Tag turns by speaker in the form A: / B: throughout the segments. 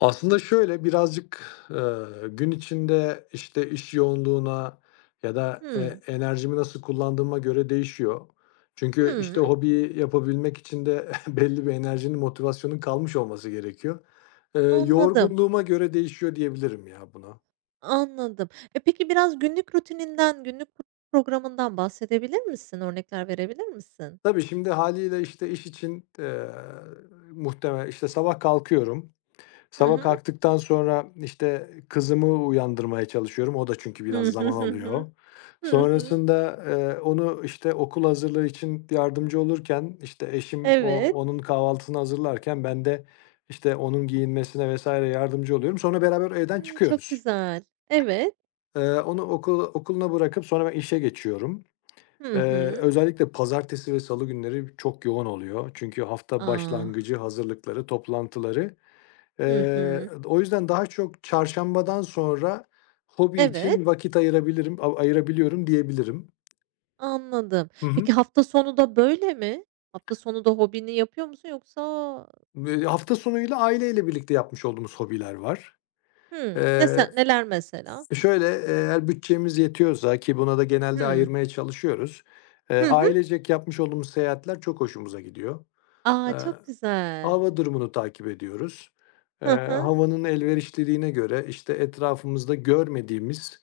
A: Aslında şöyle, birazcık, eee, gün içinde, işte, iş yoğunluğuna ya da, eee,
B: Hımm.
A: enerjimi nasıl kullandığıma göre değişiyor. Çünkü, işte,
B: Hıı.
A: hobiyi yapabilmek için de belli bir enerjinin, motivasyonun kalmış olması gerekiyor. Eee,
B: Anladım.
A: yorgunluğuma göre değişiyor diyebilirim ya buna.
B: Anladım. E, peki biraz günlük rutininden, günlük p programından bahsedebilir misin? Örnekler verebilir misin?
A: Tabii, şimdi, hâliyle, işte, iş için t eee, muhtemelen, işte, sabah kalkıyorum.
B: Hı
A: Sabah
B: hı.
A: kalktıktan sonra, işte, kızımı uyandırmaya çalışıyorum. O da çünkü
B: Hı
A: biraz
B: hı,
A: zaman
B: hı hı.
A: alıyor.
B: Hı hı.
A: Sonrasında, eee, onu, işte, okul hazırlığı için yardımcı olurken, işte, eşim, o
B: Evet.
A: onun kahvaltısını hazırlarken ben de, işte, onun giyinmesine vs. yardımcı oluyorum. Sonra beraber evden
B: Hımm, çok
A: çıkıyoruz.
B: güzel. Evet.
A: Eee, onu okul okuluna bırakıp sonra ben işe geçiyorum.
B: Hı
A: Eee,
B: hı.
A: özellikle pazartesi ve salı günleri çok yoğun oluyor çünkü hafta
B: A!
A: başlangıcı, hazırlıkları, toplantıları. Eee,
B: Hı hı.
A: d o yüzden daha çok çarşambadan sonra hobi için
B: Evet.
A: vakit ayırabilirim, av ayırabiliyorum diyebilirim.
B: Anladım.
A: Hı hı.
B: Peki hafta sonu da böyle mi? Hafta sonu da hobini yapıyor musun yoksa?
A: Eee, hafta sonuyla aileyle birlikte yapmış olduğumuz hobiler var.
B: Hımm, ne
A: Eee
B: sen neler mesela?
A: Şöyle, eğer bütçemiz yetiyorsa ki buna da genelde
B: Hımm.
A: ayırmaya çalışıyoruz, eee,
B: Hı hı.
A: ailecek yapmış olduğumuz seyahatler çok hoşumuza gidiyor.
B: A!
A: Eee,
B: Çok güzel.
A: hava durumunu takip ediyoruz. Eee,
B: Hı hı.
A: havanın elverişliliğine göre, işte, etrafımızda görmediğimiz,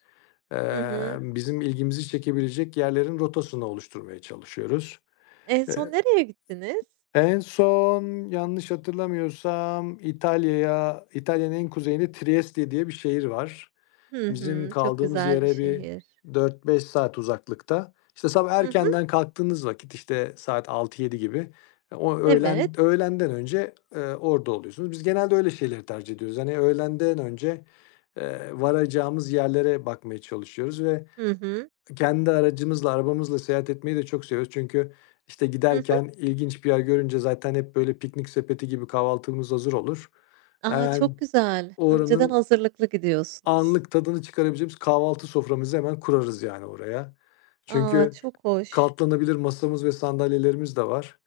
B: Hı hı.
A: emm, bizim ilgimizi çekebilecek yerlerin rotasını oluşturmaya çalışıyoruz.
B: En son
A: Eee
B: nereye gittiniz?
A: En son, yanlış hatırlamıyorsam, İtalya'ya İtalya'nın en kuzeyinde Trieste diye bir şehir var.
B: Hı
A: Bizim
B: hı, çok
A: kaldığımız
B: güzel bir
A: yere bir
B: şehir.
A: 4-5 saat uzaklıkta. İşte, sabah
B: Hı hı.
A: erkenden kalktığınız vakit, işte, saat 6-7 gibi, o öğlen
B: Evet.
A: öğlenden önce, eee, orada oluyorsunuz. Biz genelde öyle şeyleri tercih ediyoruz. Hani, öğlenden önce, eee, varacağımız yerlere bakmaya çalışıyoruz ve
B: Hı hı.
A: kendi aracımızla, arabamızla seyahat etmeyi de çok seviyoruz çünkü, işte,
B: Hı hı.
A: giderken ilginç bir yer görünce zaten hep böyle piknik sepeti gibi kahvaltımız hazır olur.
B: A!
A: Hemen
B: Çok güzel. Önceden
A: oranın
B: hazırlıklı gidiyorsunuz.
A: anlık tadını çıkarabileceğimiz kahvaltı soframızı hemen kurarız yani oraya.
B: A,
A: Çünkü
B: çok hoş!
A: katlanabilir masamız ve sandalyelerimiz de var.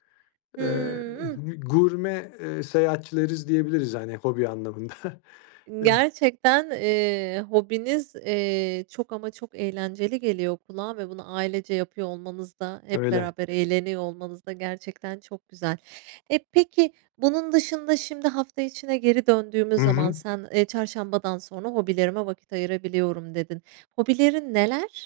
B: Hıı,
A: Eee,
B: ıh.
A: gü gurme, eee, seyahatçileriz diyebiliriz yani hobi anlamında. Eee
B: Gerçekten, eee, hobiniz, eee, çok ama çok eğlenceli geliyor kulağa ve bunu ailece yapıyor olmanız da hep
A: Öyle.
B: beraber eğleniyor olmanız da gerçekten çok güzel. Eee, peki bunun dışında şimdi hafta içine geri
A: Hı
B: döndüğümüz zaman
A: hı.
B: sen, eee, "Çarşambadan sonra hobilerime vakit ayırabiliyorum." dedin. Hobilerin neler?